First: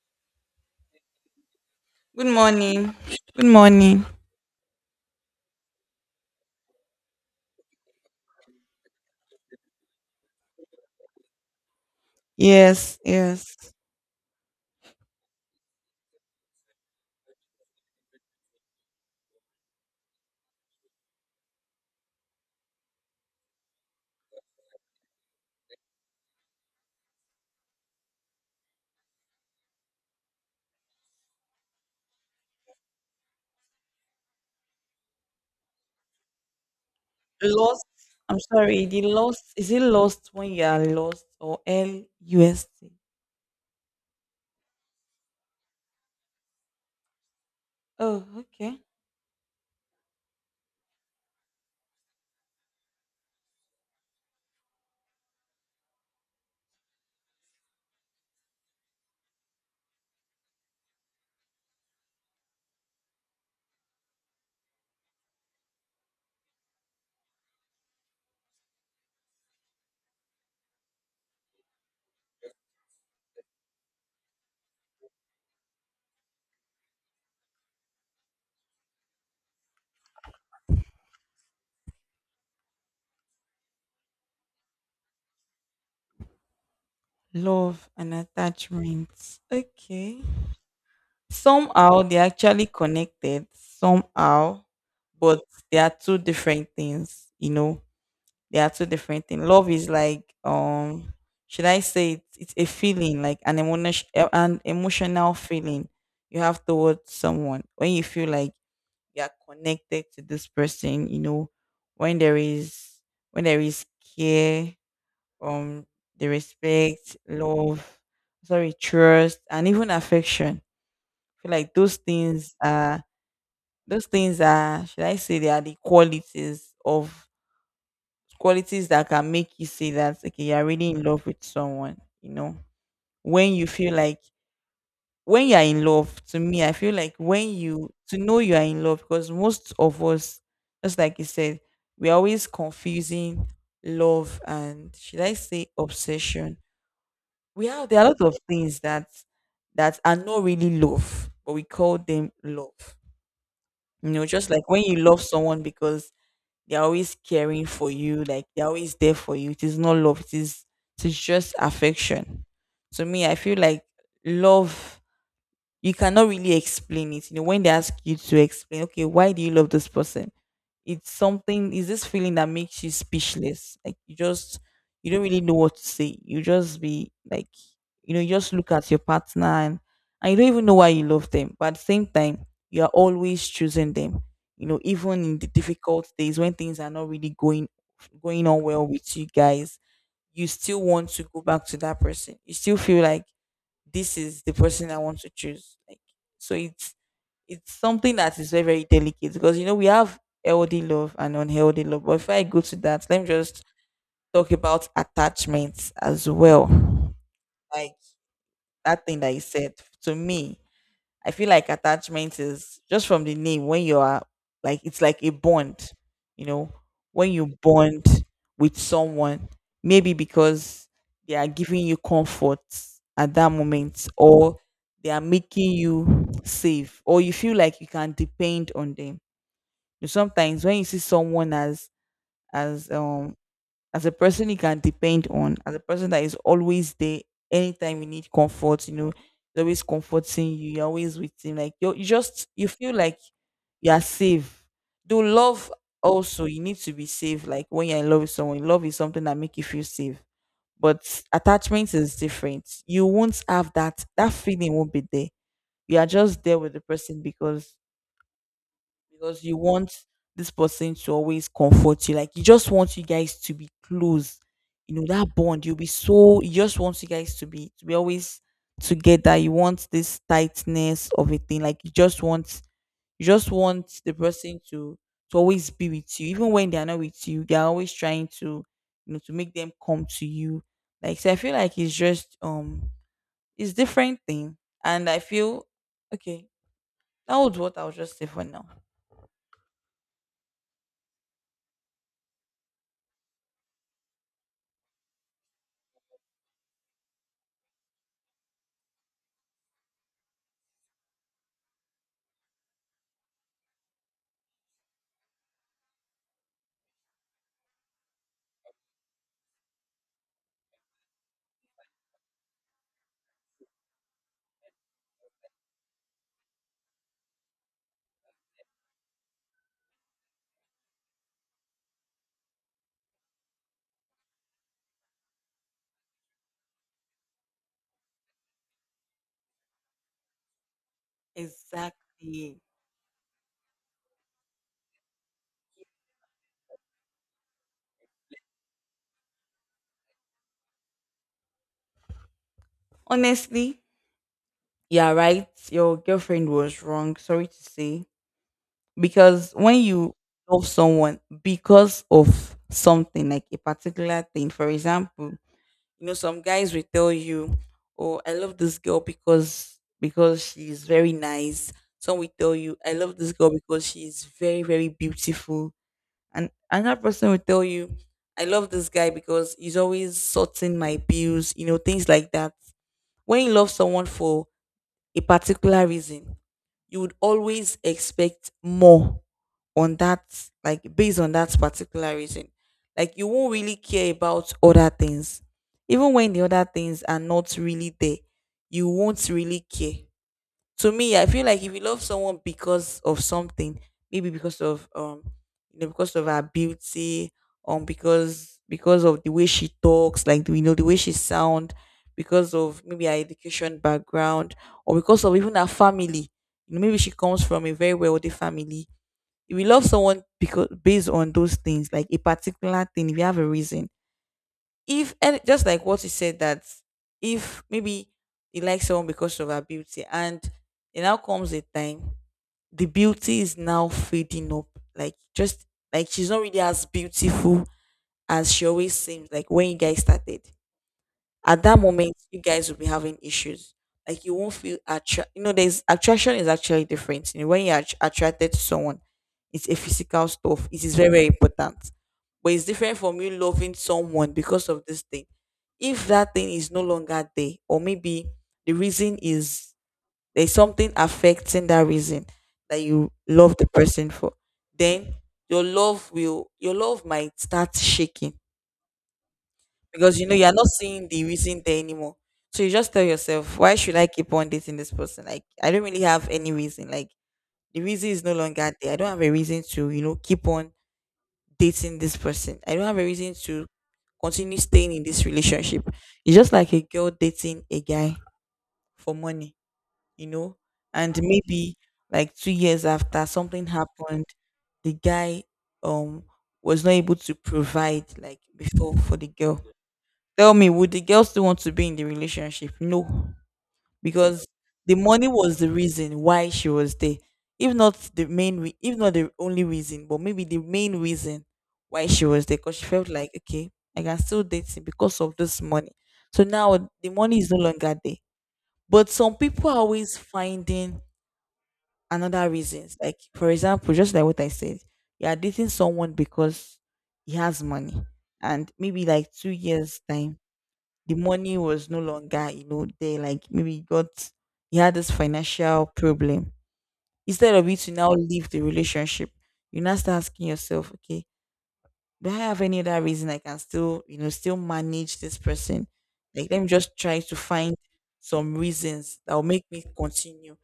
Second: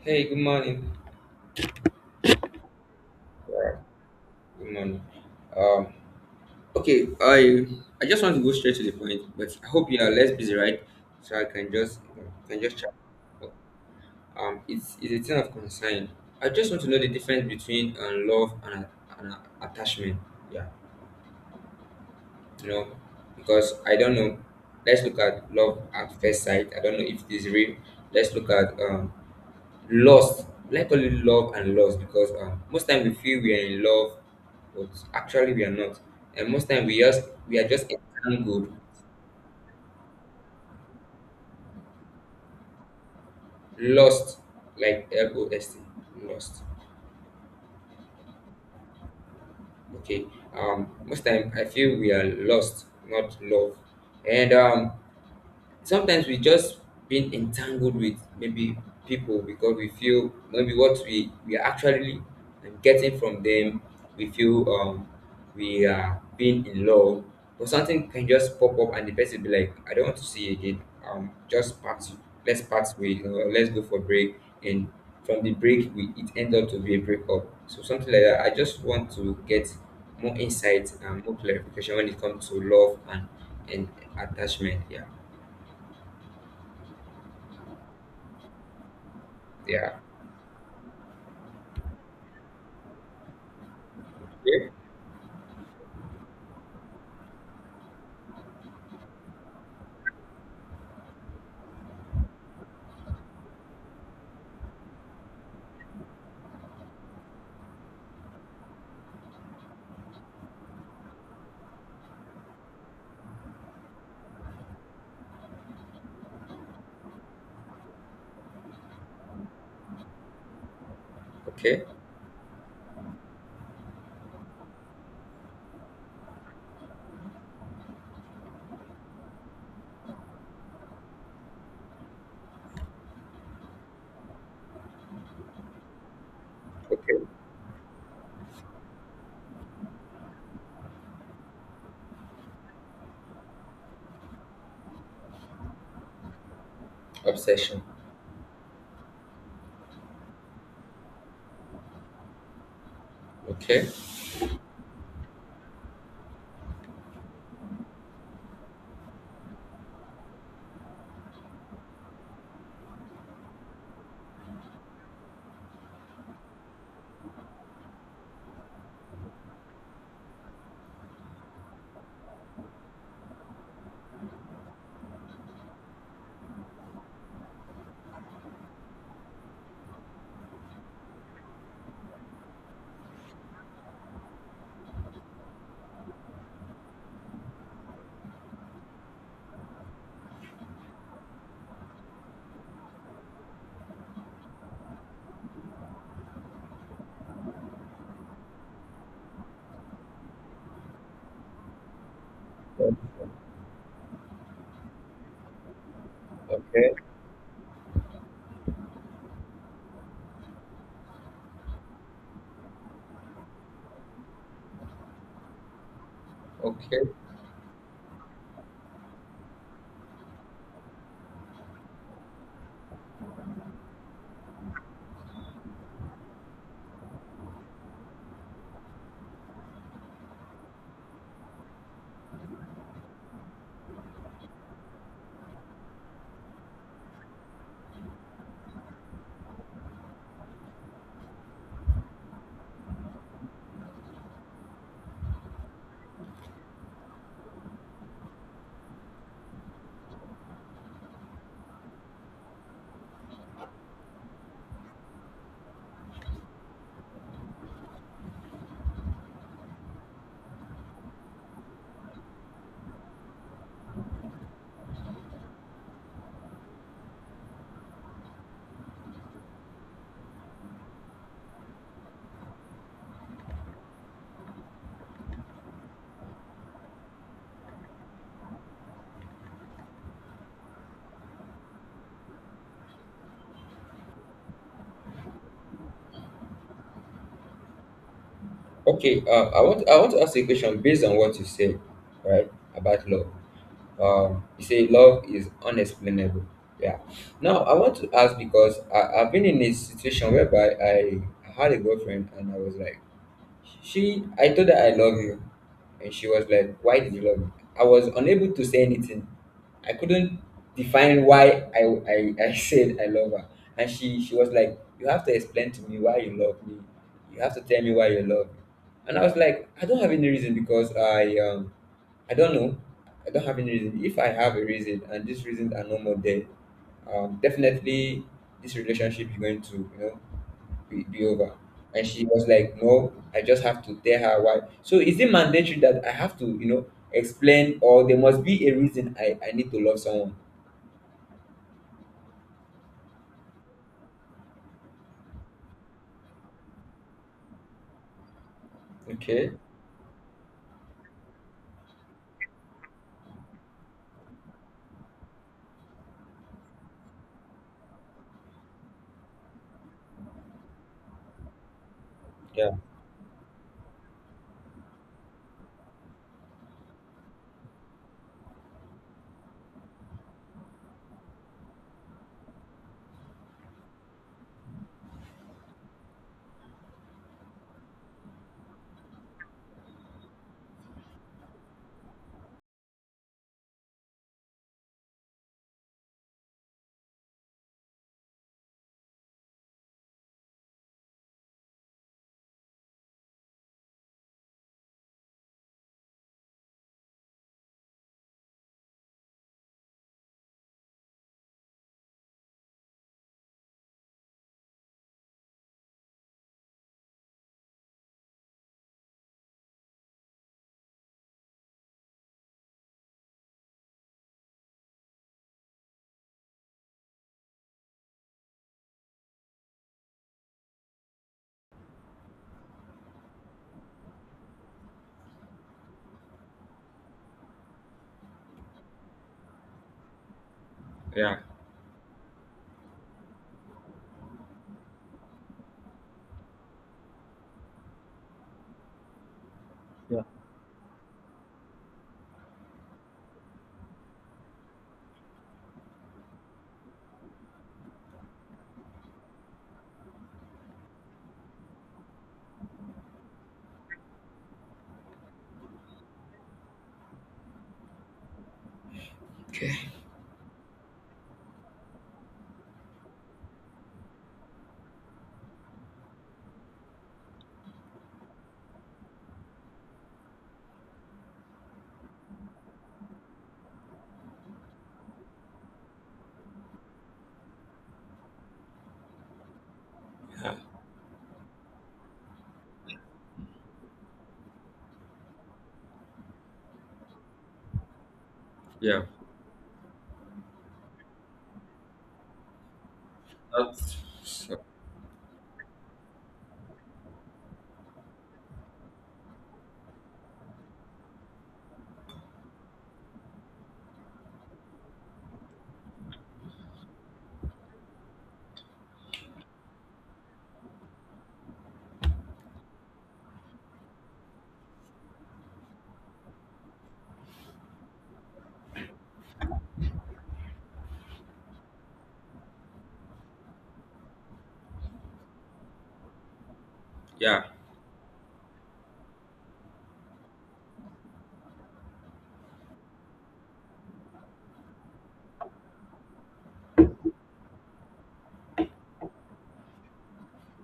Hey, good morning. Good morning. Good Yeah. morning. Good morning. Um, okay, I just want to go straight to the point, but I hope you are less busy, right? So I can just chat. Yes, yes. It's a thing of concern. I just want to know the difference between love and attachment. Yeah, you know, because I don't know. Let's look at love at first sight. I don't know if it is real. Let's look at lost. Let's call it love and loss because most time we feel we are in love, but actually we are not. And most time we are Lost. just I'm entangled, sorry. The lost. Is it lost when you are lost or LUST? lost, like LOST, lost. Oh, okay. Okay. Most time I feel we are lost, not love. And sometimes we just been entangled with maybe people because we feel maybe what we are actually getting from them, we feel we are being in love, but something can just pop up and the person be like, I don't want to see you again. Just part Let's part ways or let's go for break, and from the break we it ends up to be a breakup. So something like that, I just want to get more insight and more clarification when it comes to love and and attachment. Yeah. Love and attachments. Yeah. Okay. Somehow they're actually connected. Somehow, Okay, but they are two different things. You know, They are two different things. Love is like should I say it, it's a feeling like an emotion, an emotional feeling you have towards someone when you feel like you are connected to this person, you know, when there is when there is care, um the respect, love, sorry, trust and even affection. I feel like okay, those things are should I say they are the qualities of qualities that can make you say that okay, you're really in love with someone. You know, when you feel like when you're in love, to me I feel like okay. when you to know you are in love, because most of us, just like you said, we're always confusing love and should I say obsession. We Obsession. have, there are a lot of things that that are not really love, but we call them love. Okay, You know, just like when you love someone because they're always caring for you, like they're always there for you. It is not love, it is just affection. To me, I feel like love, you cannot really explain it. You know, when they ask you to explain, okay, why do you love this person? It's something, it's this feeling that makes you speechless, like you just, you don't really know what to say, you just be like, you know, you just look at your partner and you don't even know why you love them, but at the same time you are always choosing them. You know, even in the difficult days when things are not really going on well with you guys, you still want to go back to that person. You still feel like this is the person I want to choose, like so it's something that is very, very delicate, because you know we have healthy love and unhealthy love. But if I go to that, let me just talk about attachments as okay, well. Like that thing that you said to me, I feel like attachment is just from the name when you are like it's like a bond, you know, okay, when you bond with someone, maybe because they are giving you comfort at that moment, or they are making you safe, or you feel like you can depend on them. Sometimes when you see someone as as um as a person you can depend on, as a person that is always there anytime you need comfort, you know, he's always comforting you, you're always with him. Like you just you feel like you are safe. Do love also, you need to be safe. Like when you're in love with someone, love is something that make you feel safe. But attachment is different. You won't have that feeling won't be there. You are just there with the person because you want this person to always comfort you. Like you just want you guys to be close. You know that bond. You'll be so. You just want you guys to be always together. You want this tightness of a thing. Like you just want the person to always be with you, even when they are not with you. They are always trying to, you know, to make them come to you. Like so, I feel like it's just it's different thing, and I feel okay. That was what I'll just say for now. okay. I want to ask you a question based on what you said, right? About love. You say love is unexplainable. Yeah. Now I want to ask because I've been in a situation whereby I had a girlfriend and I was like. She, I told her, I love you, and she was like, "Why did you love me?" I was unable to say anything. I couldn't define why I said I love her, and she was like, "You have to explain to me why you love me. You have to tell me why you love me." And I was like, "I don't have any reason because I don't know. I don't have any reason. If I have a reason and these reasons are no more there, definitely this relationship is going to, you know, be over." And she was Exactly. like, no, I just have to tell her why. So is it mandatory that I have to, you know, explain, or there must be a reason I need to love someone? Honestly, yeah, right. Your girlfriend was wrong. Sorry to say. Okay. Because when you love someone because of something, like a particular thing, for example, you know, some guys will tell you, "Oh, I love this girl because she is very nice." Some will tell Yeah. you, "I love this girl because she is very, very beautiful," and another person will tell you, "I love this guy because he's always sorting my bills." You know, things like that. When you love someone for a particular reason, you would always expect more on that, like based on that particular reason. Like you won't really care about other things. Even when the other things are not really there, you won't really care. To me, I feel like if you love someone because of something, maybe because of you know, because of her beauty, because of the way she talks, like you know, the way she sound, because of maybe her education background, or because of even her family. You know, maybe she comes from a very wealthy family. If you love someone because based on those things, like a particular thing, if you have a reason, if, and just like what you said, that if maybe you like someone because of her beauty, and it now comes a time the beauty is now fading up, like just like she's not really as beautiful as she always seems, like when you guys started, Yeah. at that moment you guys will be having issues. Like you won't feel attra-, you know, there's attraction is actually different. You know, when you're attr- attracted to someone, it's a physical stuff, it is very, very important, but it's different from you loving someone because of this thing. If that thing is no longer there, or maybe the reason is, there's something affecting that reason that you love the person for, then your love might start shaking, because you know you're not seeing the reason there anymore. So you just tell yourself, why should I keep on dating this person? Like I don't really have any reason. Like the reason is no longer there. I don't have a reason to, you know, keep on dating this person. I don't have a reason to continue staying in this relationship. It's just like a girl dating a guy for money, you know? And maybe like 2 years after, something happened, the guy um was not able to provide like before Yeah. for the girl. Tell me, would the girl still want to be in the relationship? No, That's because the money was the reason why she was there. If not the main, re- if not the only reason, but maybe the main reason why she was there, because she felt like, okay, I can still date him because of this money. So now the money is no longer there. But some people are always finding another reasons. Like for example, just like what I said, you are dating someone because he has money, and maybe like 2 years time the money was no longer, you know, there. Like maybe he had this financial problem. yeah, Instead of you to now leave the relationship, you now start asking yourself, okay, do I have any other reason I can still, you know, still manage this person? Like, let me just try to find some reasons that will make me continue.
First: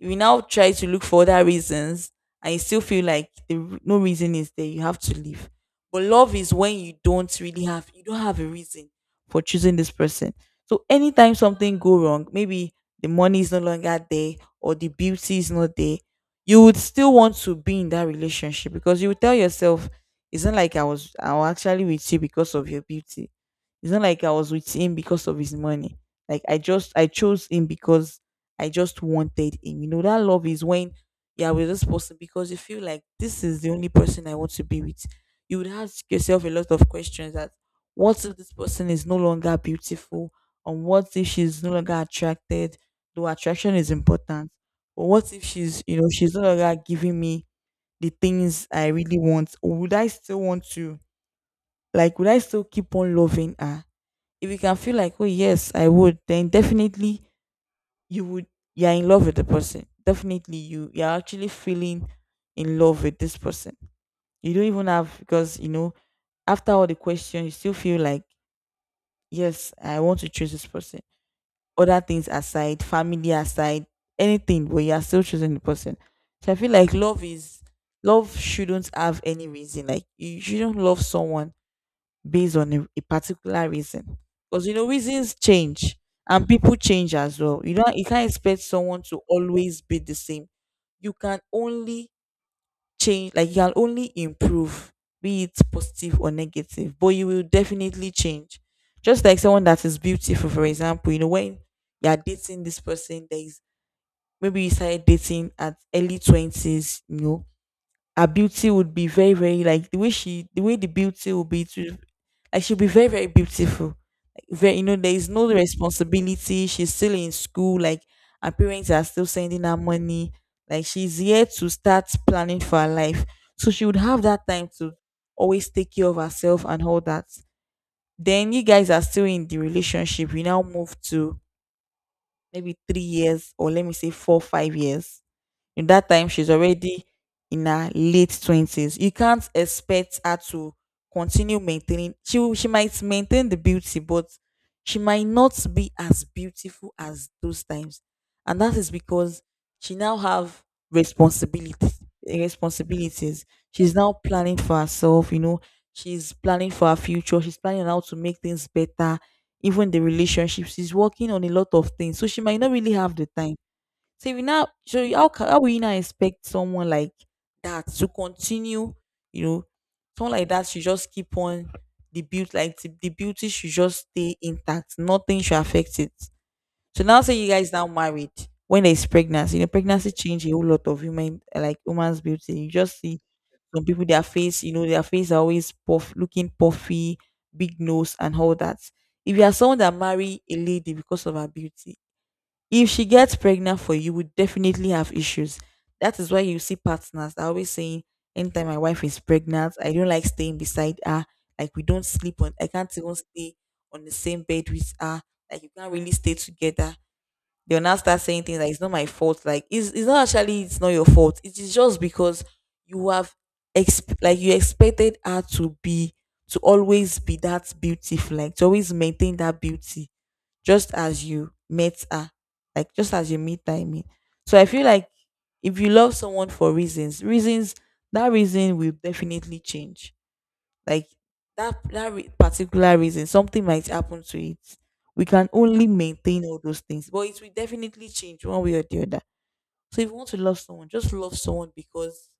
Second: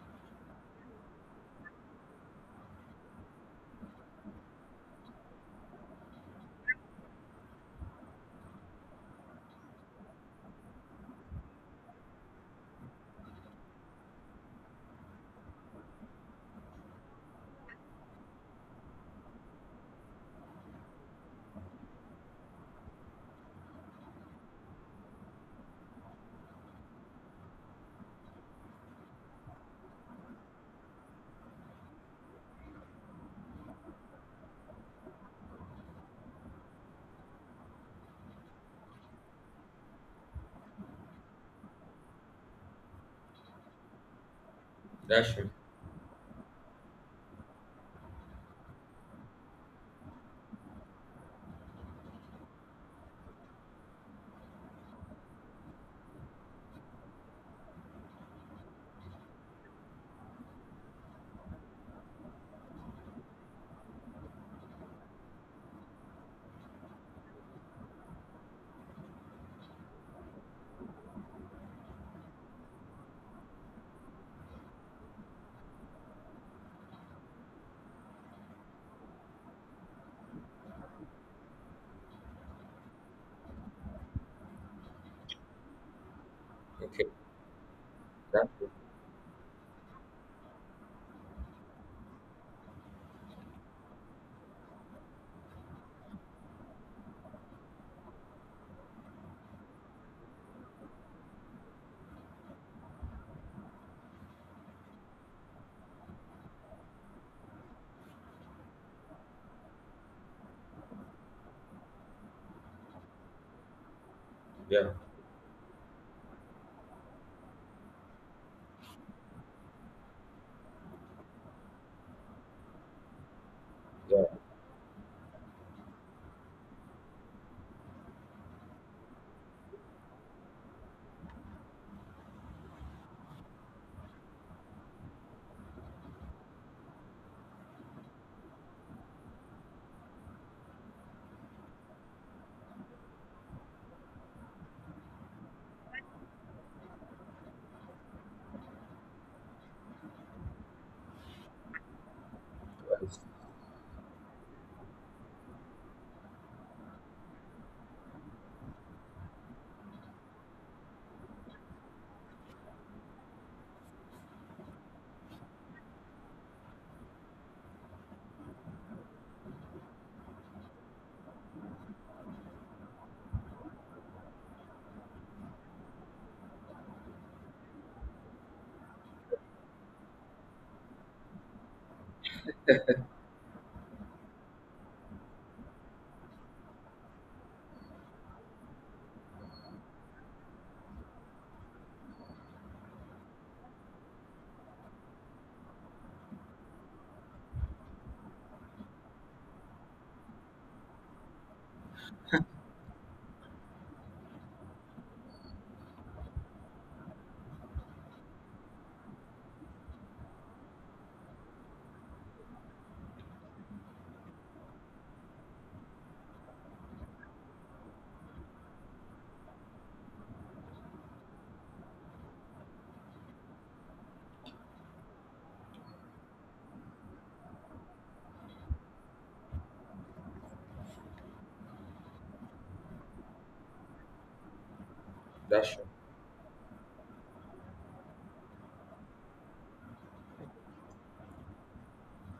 If you now try to look for other reasons and you still feel like the, r- no reason is there, you have to leave. But love is when you don't really have, you don't have a reason for choosing this person. So anytime something go wrong, maybe the money is no longer there or the beauty is not there, you would still want to be in that relationship because you would tell yourself, it's not like I was actually with you because of your beauty. It's not like I was with him because of his money. Like I chose him because I just wanted him. You know, that love is when you're with this person because you feel like this is the only person I want to be with. You would ask yourself a lot of questions that, what if this person is no longer beautiful? And what if she's no longer attracted? Though attraction is important. But what that's if true. she's, you know, she's no longer giving me the things I really want, or would I still want to, like would I still keep on loving her? If you can feel like, oh yes, I would, then definitely you would, you're in love with the person. Definitely you're actually feeling in love with this person. You don't even have, because you know, after all the questions, you still feel like, yes, I want to choose this person. Other things aside, family aside, anything, but you are still choosing the person. So I feel like love is, love shouldn't have any reason. Like you shouldn't love someone based on a particular reason. Because you know, reasons change and people Okay. change as well. You know, you can't That's expect true. someone to always be the same. You can only change, like you can only improve, be it positive or negative, but you will definitely change. Just like someone that is beautiful, for example, you know, when you're dating this person, there is maybe you started dating at early 20s. You know, her beauty would be very very, like the way the beauty will be to, like, she'll be very very beautiful. Like, very, you Yeah. know, there is no responsibility. She's still in school, like her parents are still sending her money, like she's yet to start planning for her life, so she would have Yeah. that time to always take care of herself and all that. Then you guys are still in the relationship, we now move to maybe 3 years, or let me say 4, 5 years. In that time, she's already in her late 20s. You can't expect her to continue maintaining. She might maintain the beauty, but she might not be as beautiful as those times, and that is because she now have responsibility responsibilities. She's now planning for herself. You know, she's planning for her future. She's planning on how to make things better. Even the relationship, she's working on a lot of things, so she might not really have the time. So if you now, so you- how ca- how will you now expect someone like that to continue? You know, someone like that should just keep on the beauty, like the beauty should just stay intact. Nothing should affect it. So now, say you guys now married, when there's pregnancy. You know, pregnancy change a whole lot of human, like woman's beauty. You just see some people their face, you know, their face are always puff, looking puffy, big nose, and all that. If you are someone that marry a lady because of her beauty, if she gets pregnant for you, you would definitely have issues. That is why you see partners are always saying, anytime my wife is pregnant, I don't like staying beside her. Like we don't sleep on, I can't even stay on the same bed with her. Like you can't really stay together. They'll now start saying things like it's not my fault. Like it's not actually, it's not your fault. It is just because you have like you expected her to always be that beautiful, like to always maintain that beauty just as you met her, like just as you meet her. I mean, so I feel like if you love someone for reasons, that reason will definitely change. Like that particular reason, something might happen to it. We can That's true. only maintain all those things, but it will definitely change one way or the other. So if you want to love someone, just love someone because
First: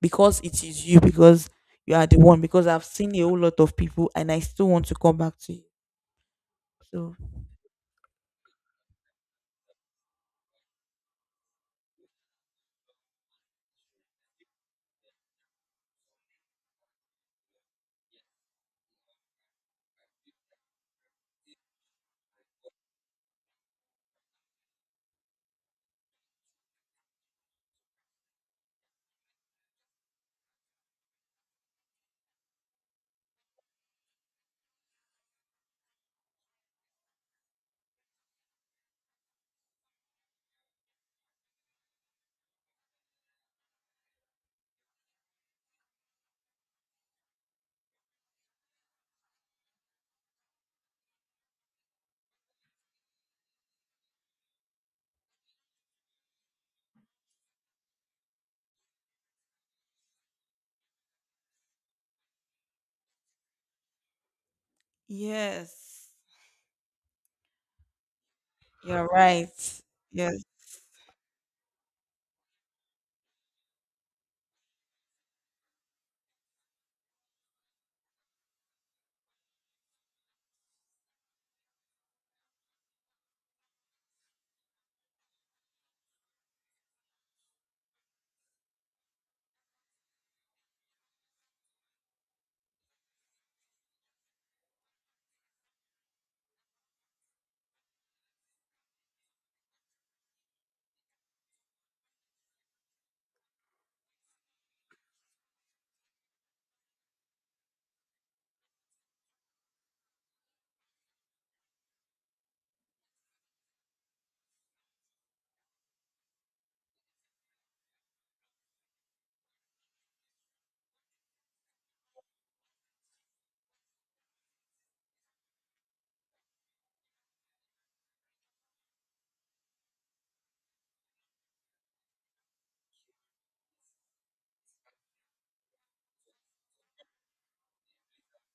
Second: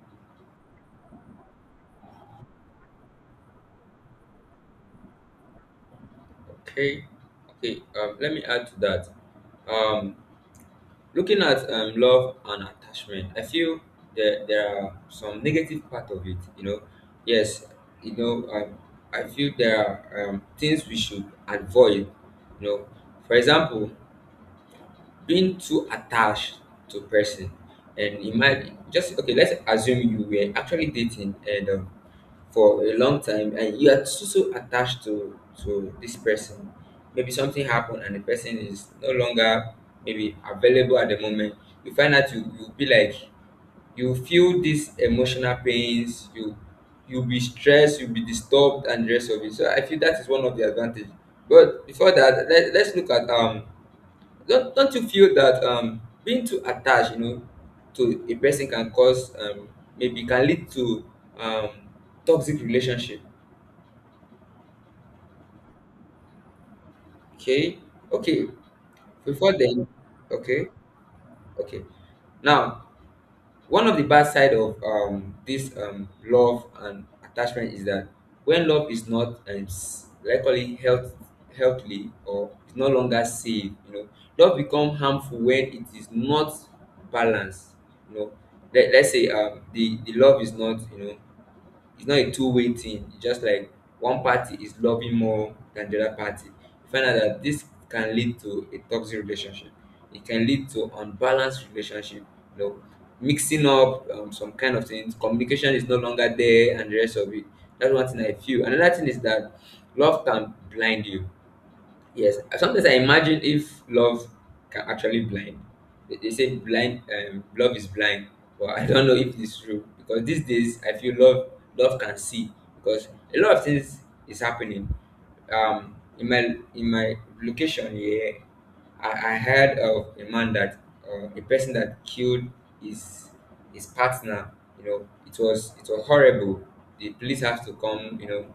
because it is you, because you are the one. Because I've seen a whole lot of people, and I still want to come back to you. Okay. So Okay. Let me add to that. Um Looking at love and attachment, I feel that there are some negative part of it. You know, yes, you know, I feel there are things we should avoid. You know, for example, being too attached to person, and imagine, just okay, let's assume you were actually dating, and for a long time, and you are so, so attached to this person. Maybe something happened and the person is no longer maybe available at the moment. You find out you you'll be like, you feel these emotional pains, you you'll be stressed, you'll be disturbed, and the rest of it. So I feel that is one of the advantage. But before that, let's look at don't you feel that being too attached, you know, to a person can cause maybe can lead to um, toxic relationship? yes, Okay, okay. you're right. Before then, Yes. okay, okay. Now one of the bad side of this love and attachment is that when love is not likely healthily, or is no longer safe, you know, love become harmful when it is not balanced. You know, let's say the love is not, you know, it's not a two-way thing. It's just like one party is loving more than the other party. You find out that this can lead to a toxic relationship. It can lead to unbalanced relationship. You know, mixing up some kind of things. Communication is no longer there, and the rest of it. That's one thing I feel. Another thing is that love can blind you. Yes, sometimes I imagine if love can actually blind. They say blind, love is blind, but I don't know if it's true because these days I feel love, love can see because a lot of things is happening. Um, in my in my location here, I heard of a man that a person that killed his his partner. You know, it was horrible. The police have to come. You know,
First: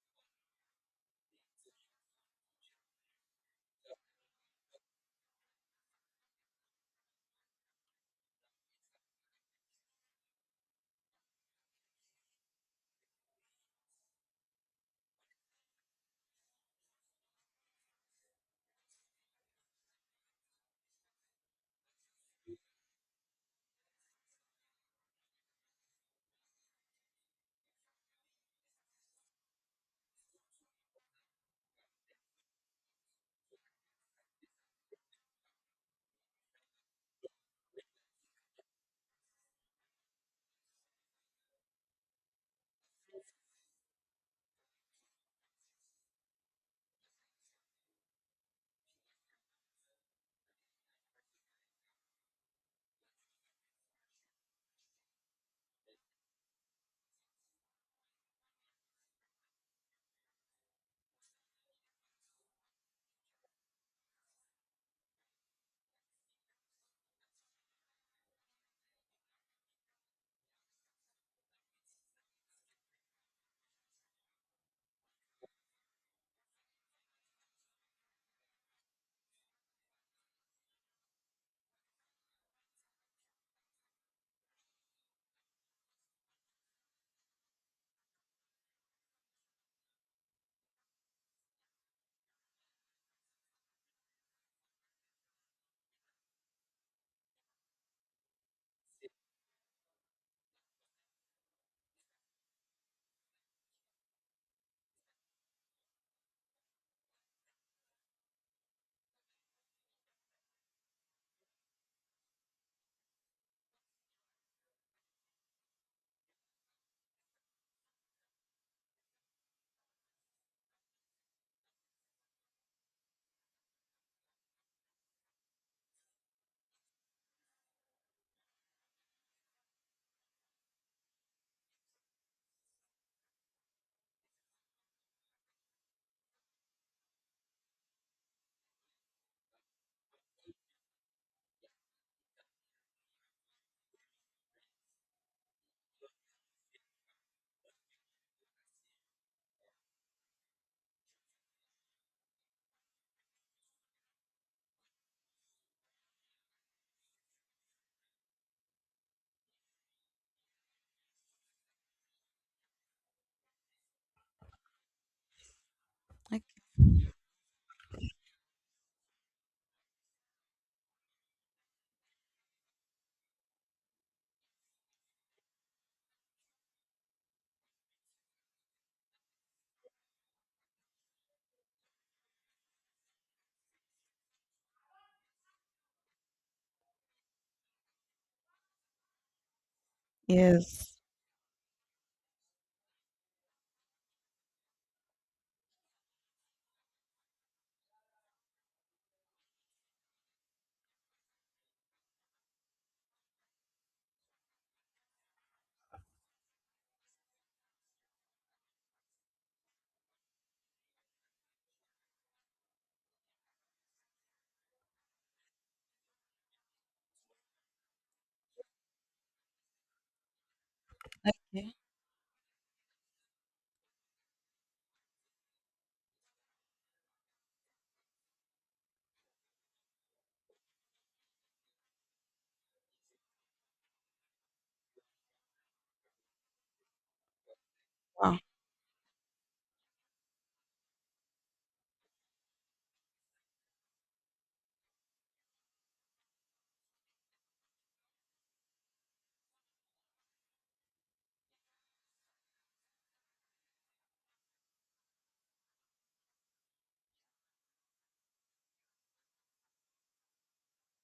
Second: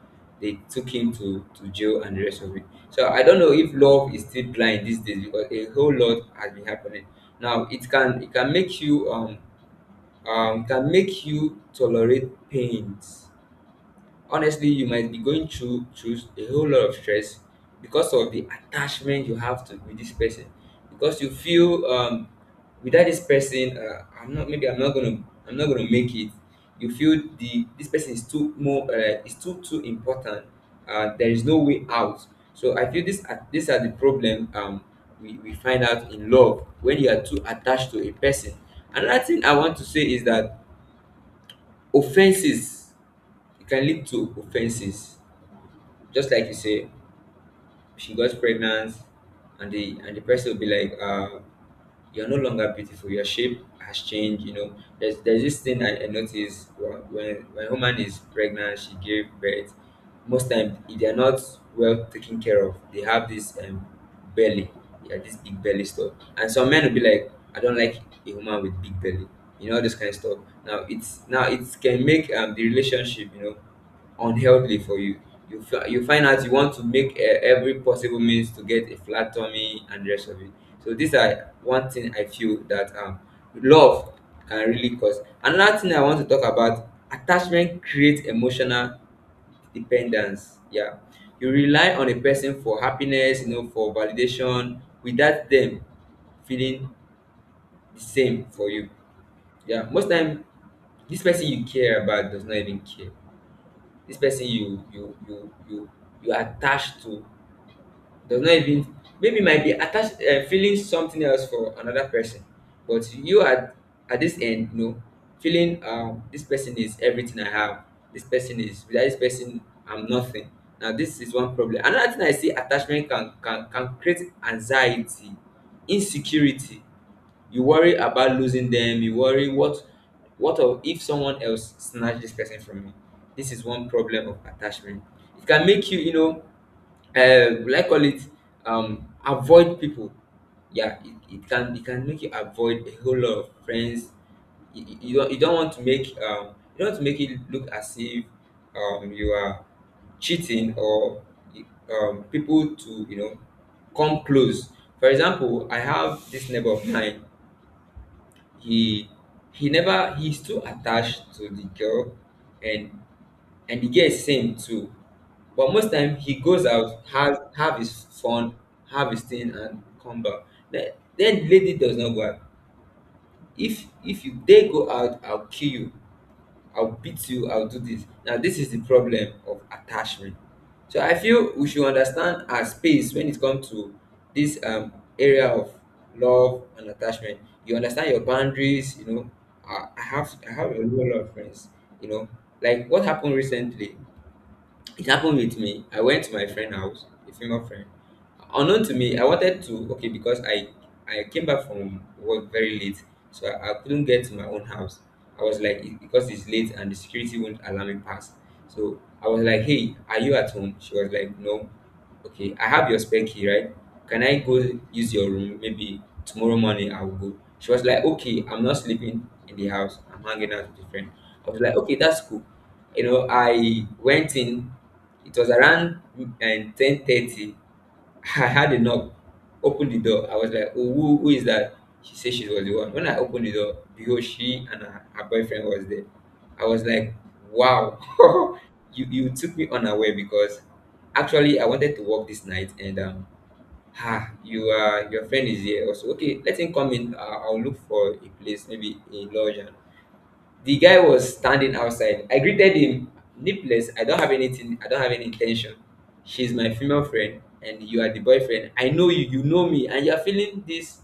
they took him to jail and the rest of it. So I don't know if love is still blind these days because a whole lot has been happening. Now it can make you tolerate pains. Honestly, you might be going through through a whole lot of stress because of the attachment you have to with this person, because you feel without this person I'm not, maybe I'm not gonna, I'm not gonna make it. You feel the this person is too more, is too too important, there is no way out. So I feel these are the problem, we find out in love when you are too attached to a person. Another thing I want to say is that offenses, it can lead to offenses. Just like you say, she got pregnant, and the person will be like, "You're no longer beautiful. Your shape has changed." You know, there's this thing I noticed when a woman is pregnant, she gave birth. Most times, if they are not well taken care of, they have this belly, yeah, this big belly stuff. And some men will be like, I don't like a woman with big belly, you know, this kind of stuff. Now it's now it can make the relationship, you know, unhealthy for you. You find out you want to make every possible means to get a flat tummy and the rest of it. So these are one thing I feel that love can really cause. Another thing I want to talk about, attachment creates emotional dependence. Yeah. You rely on a person for happiness, you know, for validation without them feeling the same for you. Yeah. Most time this person you care about does not even care. This person you you attach to does not even, maybe might be attached, feeling something else for another person, but you at this end, you know, feeling this person is everything I have. This person is, without this person, I'm nothing. Now this is one problem. Another thing I see, attachment can create anxiety, insecurity. You worry about losing them. You worry, what of if someone else snatch this person from me? This is one problem of attachment. It can make you, you know, will I call it, avoid people. Yeah, it can it can make you avoid a whole lot of friends. You don't, you don't want to make you don't want to make it look as if you are cheating, or people to, you know, come close. For example, I have this neighbor of mine. He he never he's too attached to the girl, and and the girl is same too. But most time he Okay. goes out, has have his fun, have his thing, and come back. Then, then lady does not go out. If you they go out, I'll kill you. I'll beat you. I'll do this. Now this is the problem of attachment. So I feel we should understand our space when it comes to this area of love and attachment. You understand your boundaries. You know, I have a Yes. whole lot of friends. You know, like what happened recently, it happened with me. I went to my friend house, a female friend. Unknown to me, I wanted to, okay, because I came back from work very late, so I couldn't get to my own house. I was like, it- because it's late and the security won't allow me pass. So I was like, hey, are you at home? She was like, no. Okay, I have your spare key, right? Can I go use your room? Maybe tomorrow morning I will go. She was like, okay, I'm not sleeping in the house. I'm hanging out with a friend. I was Yeah. like, okay, that's cool. You know, I went in, it was around 10:30. I had a knock. Opened the door. I was like, "Oh, who is that?" She said she was the one. When I opened the door, behold, she and her boyfriend was there. I was like, "Wow, Wow. you took me unaware because actually I wanted to work this night and. Ah, you your friend is here also. Okay, let him come in. I'll look for a place, maybe a lodge. And the guy was standing outside. I greeted him, Nicholas, I don't have anything, I don't have any intention. She's my female friend and you are the boyfriend. I know you, you know me, and you are feeling this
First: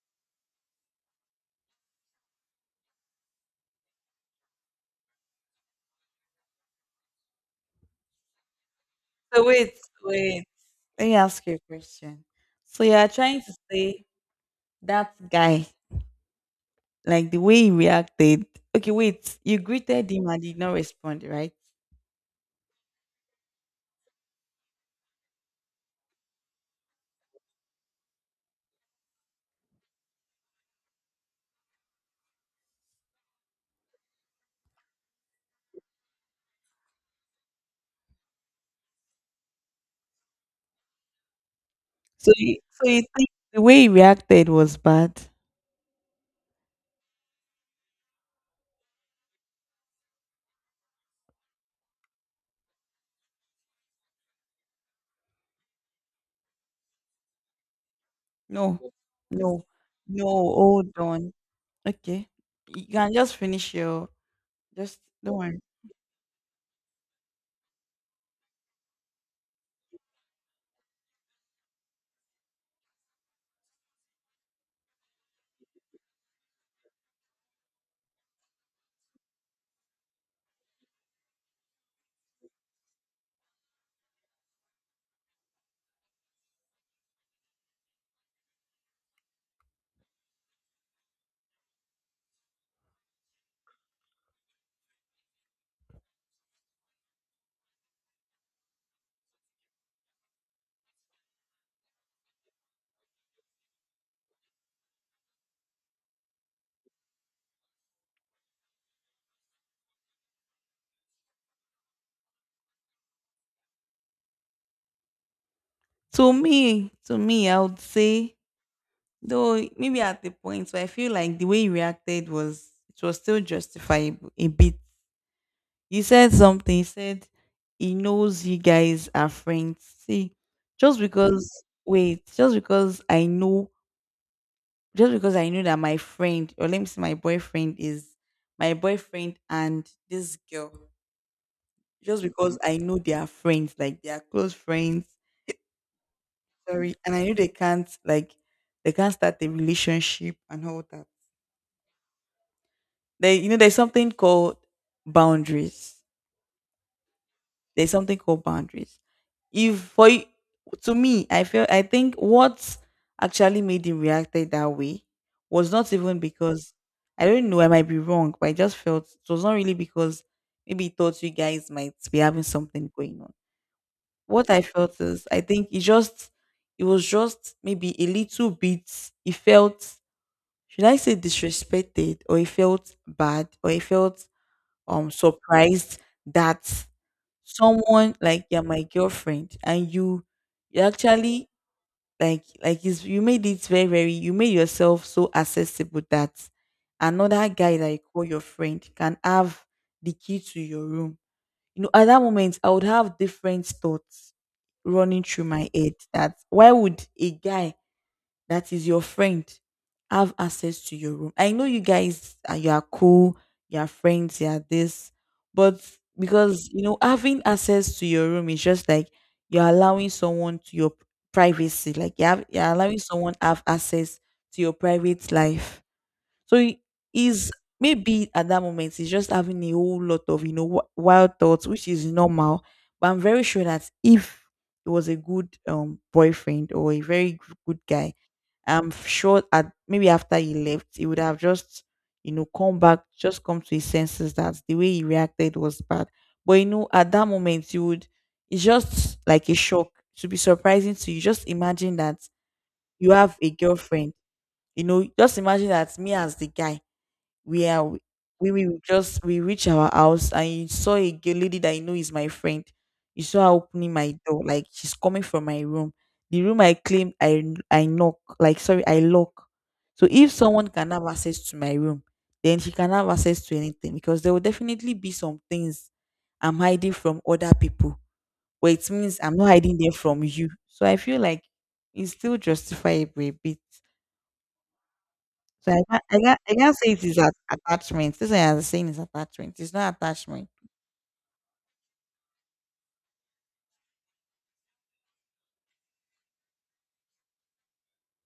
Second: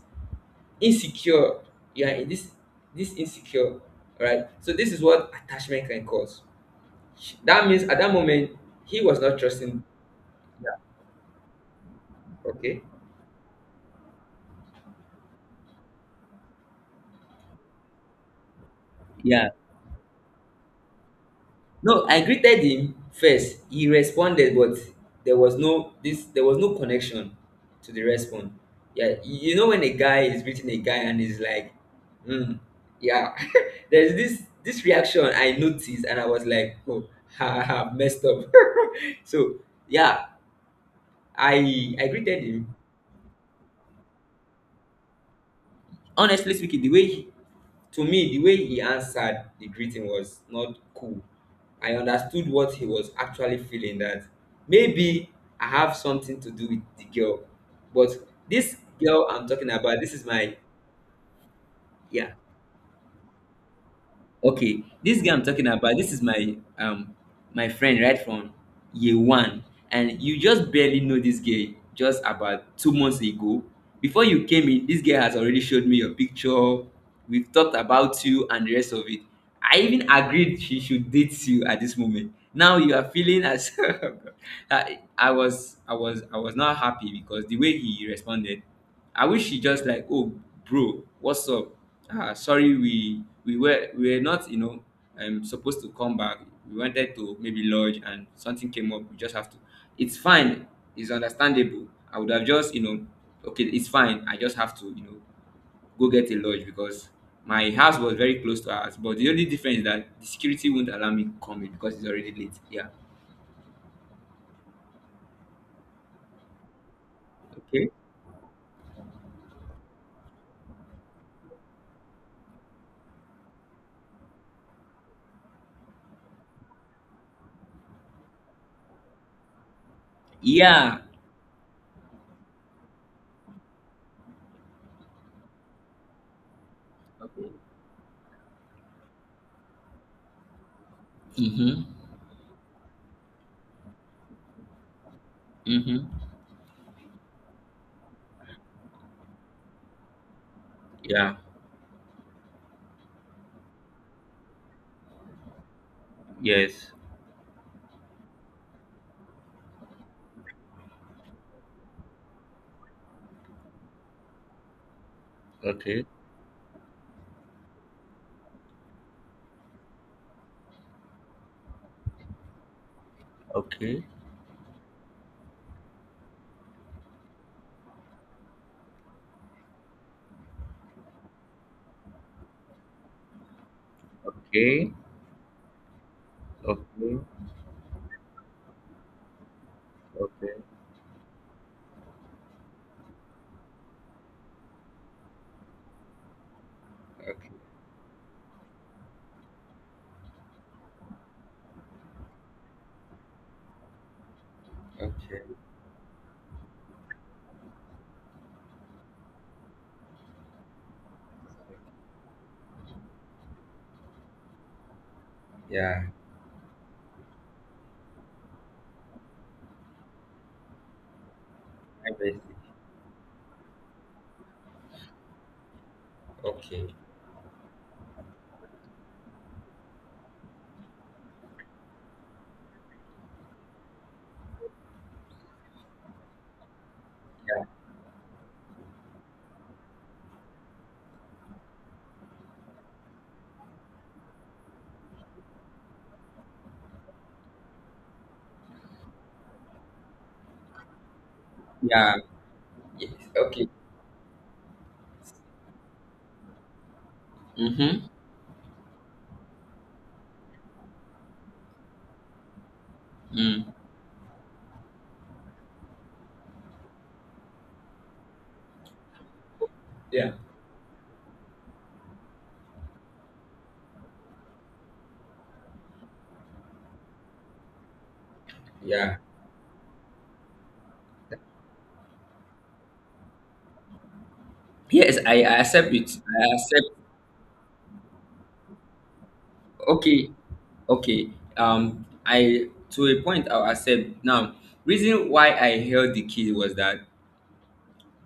insecure. You are in this insecure, right? So this is what attachment can cause. That means at that moment he was not So wait, trusting. so wait. Yeah. let me ask you a question. Okay. So you are trying to say that guy, like the way he reacted. Okay, wait. Yeah. You greeted him and he did not respond, right? No, I greeted him first. He responded, but there was no connection to the response. Yeah, you know when a guy is greeting a guy and he's like, hmm, yeah. There's this reaction I noticed and I was like, oh, ha, ha messed up. So yeah, I So greeted you him. so you think the way he reacted was bad? Honestly speaking, the way to me, the way he answered the greeting was not cool. I understood what he was actually feeling, that maybe I have something to do with the girl. But this No. girl I'm No. talking about, this is No, my, hold on. Okay. yeah, You can just finish your, okay, just this guy don't I'm worry. talking about, this is my my friend right from year 1, and you just barely know this guy just about 2 months ago. Before you came in, this guy has already showed me your picture. We've talked about you and the rest of it. I even agreed she should date you. At this moment now you are feeling as, I was not happy because the way he responded, I wish she just like, oh, bro, what's up? Ah, sorry, we were not, you know, supposed to come back. We wanted to maybe lodge, and something came up. We just have to. It's fine. It's understandable. I would have just, you know, okay, it's fine. I just have to, you know, go get a lodge because my house was very close to ours. But the only difference is that the security won't allow me to come in because it's already late. Yeah. To me, I would Okay. say, though maybe at the point where I feel like the way you reacted was, it was still justifiable a bit. You said something, you said he knows you guys are friends. See, just Yeah. because, wait, just because I know that my friend, or let me see, my boyfriend is my boyfriend and this girl. Mm-hmm. Just because I know they are friends, like they are close friends, Mm-hmm. sorry, and I know they can't, like they can't start a relationship and all that. Yeah. There, you know, there's something called boundaries. Yes. There's something called boundaries. If for y- To me, I feel, I think what actually made him reacted that way was not Okay. even because, I don't know, I might be wrong, but I just felt it was not really because maybe he thought you guys might be having something going on. Okay. What I felt is, I think it just, it was just maybe a little bit, he felt, should I say, disrespected, or he felt bad, or he felt surprised that someone like, you're my girlfriend, and you actually, like is you made it very very you made yourself so accessible that another guy that you call your friend can have the key to your room. You know, at that moment I would have different thoughts running through Okay. my head that, why would a guy that is your friend have access to your room? I know you guys are, you are cool, you are friends, you are this, but, Yeah. because you know, having access to your room is just like you're allowing someone to your privacy, Hi, like you Basic. have, you're allowing someone have access to your private life. So Okay. he's maybe at that moment he's just having a whole lot of, you know, wi- wild thoughts, which is normal. But I'm very sure that if he was a good boyfriend, or a very good guy, I'm sure at maybe after he left, he would have just, you know, come back, just come to his senses that the way he reacted was bad. But you know, at that moment, you would, it's just like a shock, to be surprising to you. Just imagine Yeah. that you Yes. have a Okay. girlfriend. You know, just imagine that me as the guy, we are Mm-hmm. we will just we reach our house and you saw a lady that you know is my friend. You saw her Mm. opening my door, like she's coming from my room. The room I claimed I, I knock, like sorry, I lock. So if Yeah. someone can have access to my room, then she can have access to anything because there will definitely be some things I'm hiding from other people. But it Yeah. means I'm not hiding them from you. So I feel like it's still justifiable a bit. Yes, I So I accept can't, it. I can't, I I can't say accept. it is a attachment. This one you saying is attachment. It's not Okay. attachment. Okay. I to a point I'll accept. Now, reason why I held the key was that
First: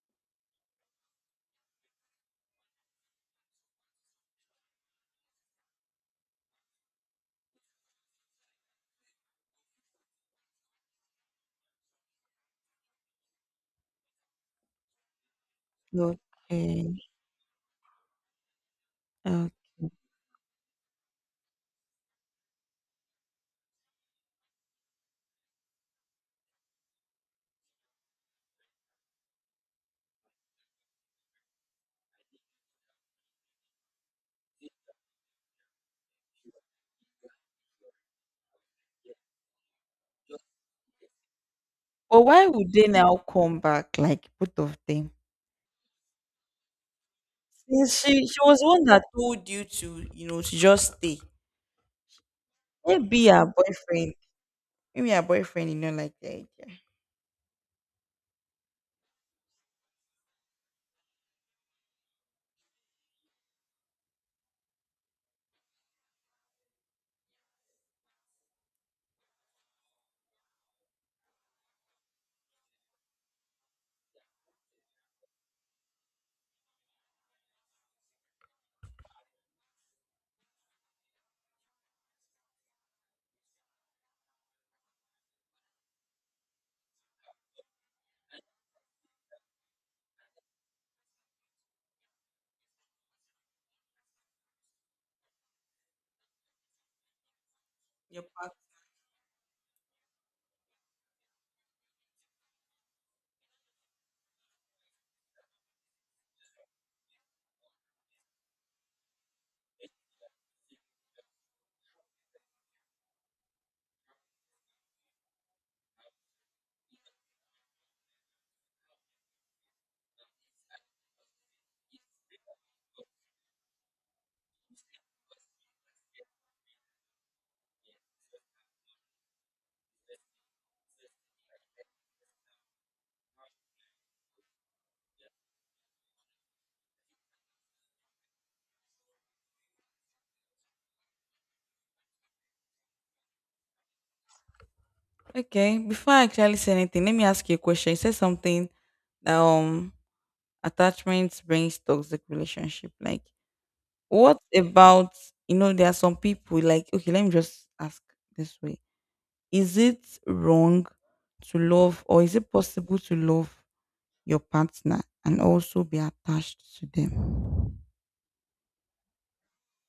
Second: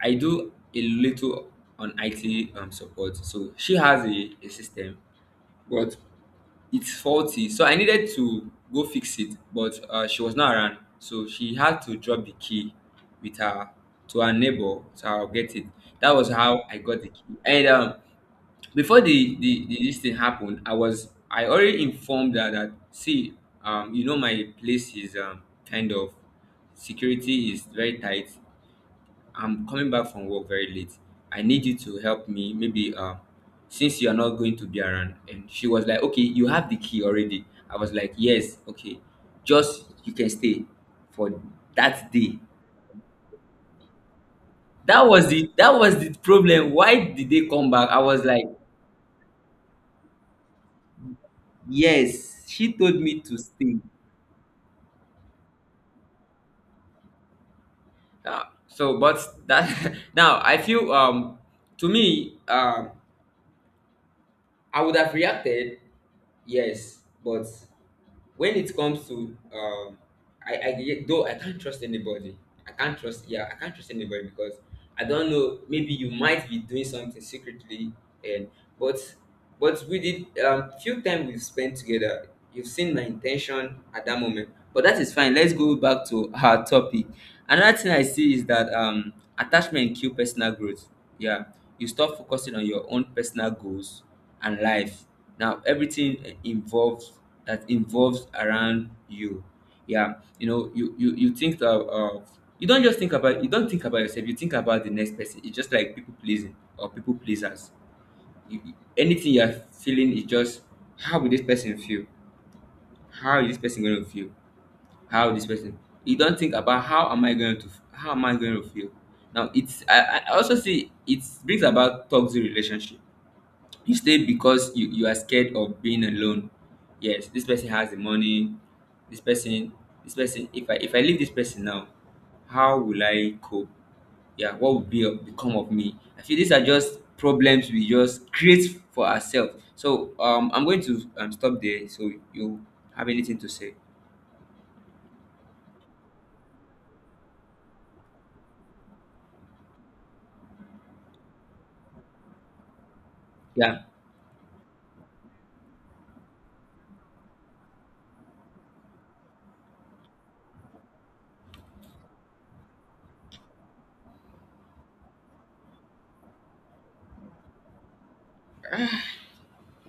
I do a little on IT support. So she has a system, but it's faulty. So I needed to go fix it, but she was not around. So she had to drop the key with her to her neighbor. So I'll get it. That was how I got Okay. the key. And before Okay. The this thing happened, I already informed her that, see, you know my place is kind of, security is very tight. I'm coming back from work very late. I need you to help me. Maybe since you are not going to be around." And she was like, "Okay, you have the key already." I was like, "Yes, okay. Just you can stay for that But day." why would they now come back, like both of them? That was the problem. Why did they come back? I Yes, was she like, was the one that told you to, you know, to just stay. "Yes, she told me Maybe to her stay." boyfriend. Maybe her boyfriend, you know, like the idea. So, but that, now I feel to me, I would have reacted, yes, but when it comes to I though I can't trust anybody. I can't trust Yeah, I can't trust anybody because I don't know, maybe you might be doing something secretly and, but but we did few time we've spent together, you've seen my intention at that moment. But that is fine. Let's go back to our topic. Another thing I see is that attachment kill personal growth. Yeah. You stop focusing on your own personal goals and life. Now everything involves that Your involves part. around you. Yeah, you know, you think of you don't just think about, you don't think about yourself. You think about the next person. It's just like people pleasing or people pleasers. Anything you're feeling is just, how will this person feel? How is this person going to feel? How this person? You don't think about how am I going to feel? Now it's, I also see it brings about toxic relationship. You stay because you are scared of being alone. Yes, this person has the money. This person, this person. If I leave this person now, how will I cope? Yeah, what would be become of me? I feel these are just problems we just create for ourselves. So I'm going to stop there. So you have anything to say? Okay, before I actually say anything, let me ask you a question. You said something that attachment brings toxic relationship. Like, Yeah. what about, you know, there are some people like, okay, let me just ask this way. Is it wrong to love, or is it possible to love your partner and also be attached to them?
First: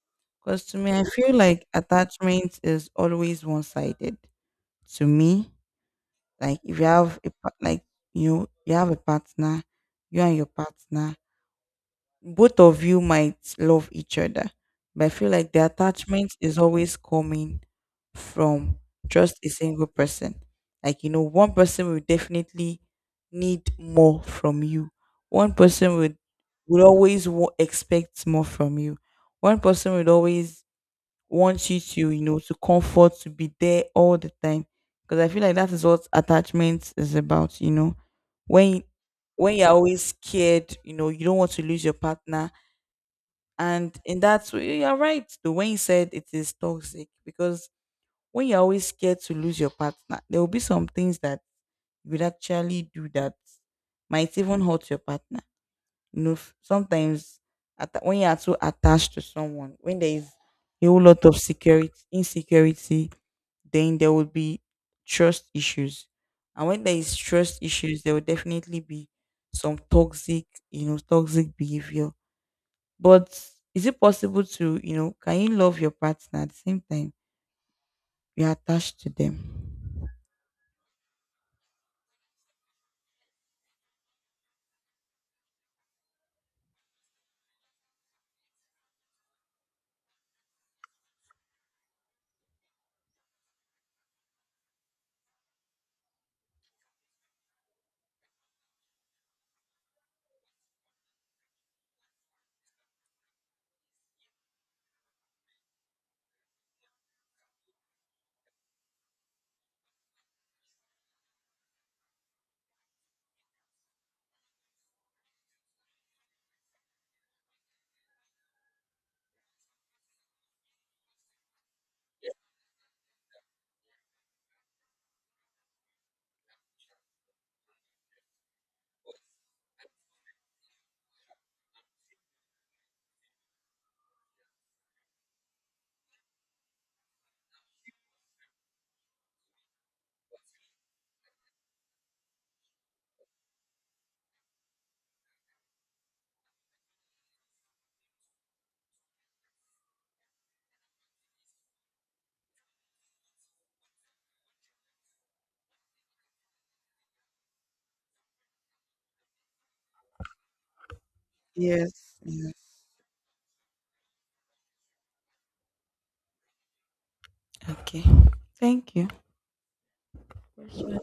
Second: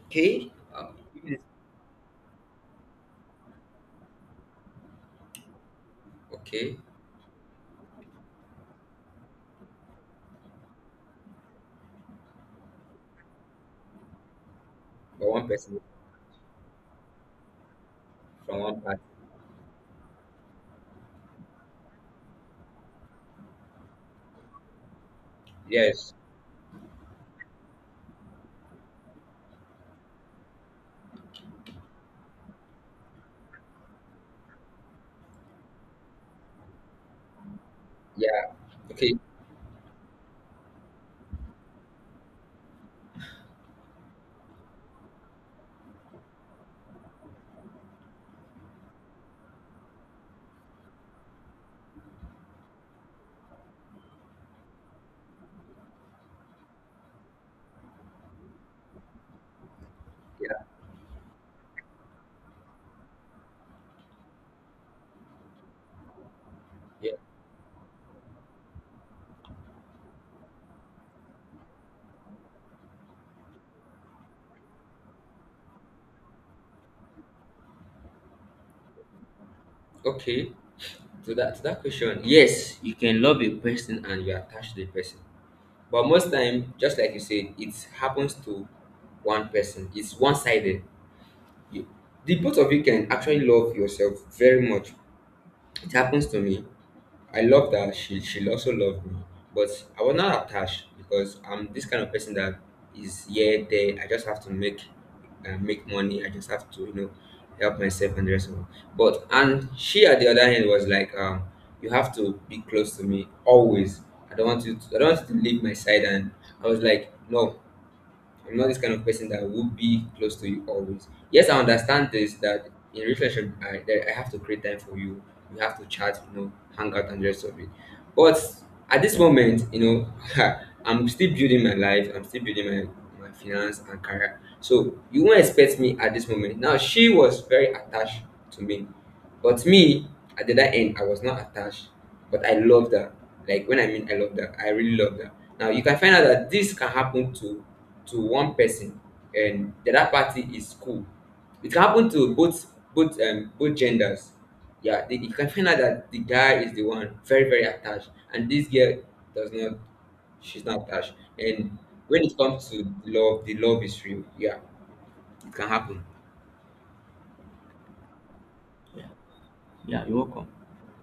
Okay. Because to me, I feel Yes. like attachment is always one sided. To me, like Okay. if you have a like, you know, you have a partner, you and your partner, both of you might love each other, but I For feel one like the person. attachment is always coming From from one part. just a single person. Like, you know, one person will definitely need more from you. One person Yes. would, would always expect more from you. One person would always want you to, you know, to comfort, to be there all the time. Because I feel like that is what attachment is about, you know. Yeah. When Okay. when you're always scared, you know, you don't want to lose your partner, and in that way, you're right. The, when you said it is toxic, because when you're always scared to lose your partner, there will be some things that you would actually do that might even hurt your partner. You know, sometimes atta when you are too attached to someone, when there is Yeah. a whole lot of insecurity, then there will be trust issues. And when there Yeah. is trust issues, there will definitely be some toxic, you know, toxic behavior. But is it possible to, you know, can you love your partner at the same time you're attached to them? Okay. To that to that question, yes, you can love a person and you're attached to the person. But most time, just like you said, it happens to one person. It's one sided. You The both of you can actually love yourself very much. It happens to me. I loved her. She also loved me, but I was not attached because I'm this kind of person that is here there. I just have to make, make money. I just have to, you know, help myself and the rest of it. But, and she at the other hand was like, you have to be close to me always. I don't want you. I don't want you to leave my side. And I was like, no. I'm not this kind of person that would be close to you always. Yes, I understand this, that in relationship I that I have to create time for you. We have to chat, you know, hang out and rest of it. But at this moment, you know, I'm still building my life, I'm still building my finance and career. So you won't expect me at this moment. Now she was very attached to me. But me, at the other end, I was not attached. But I loved her. Like when I mean I loved her, I really loved her. Now you can find out that this can happen to one person and the other party is cool. It can happen to both, both genders. Yeah, you can find out that the guy is the one very very attached, and this girl does not. She's not attached. And Yes. when it Yes. comes to love, the love is real. Yeah, it can happen. Okay. Thank Yeah, you. yeah, you're welcome. Question.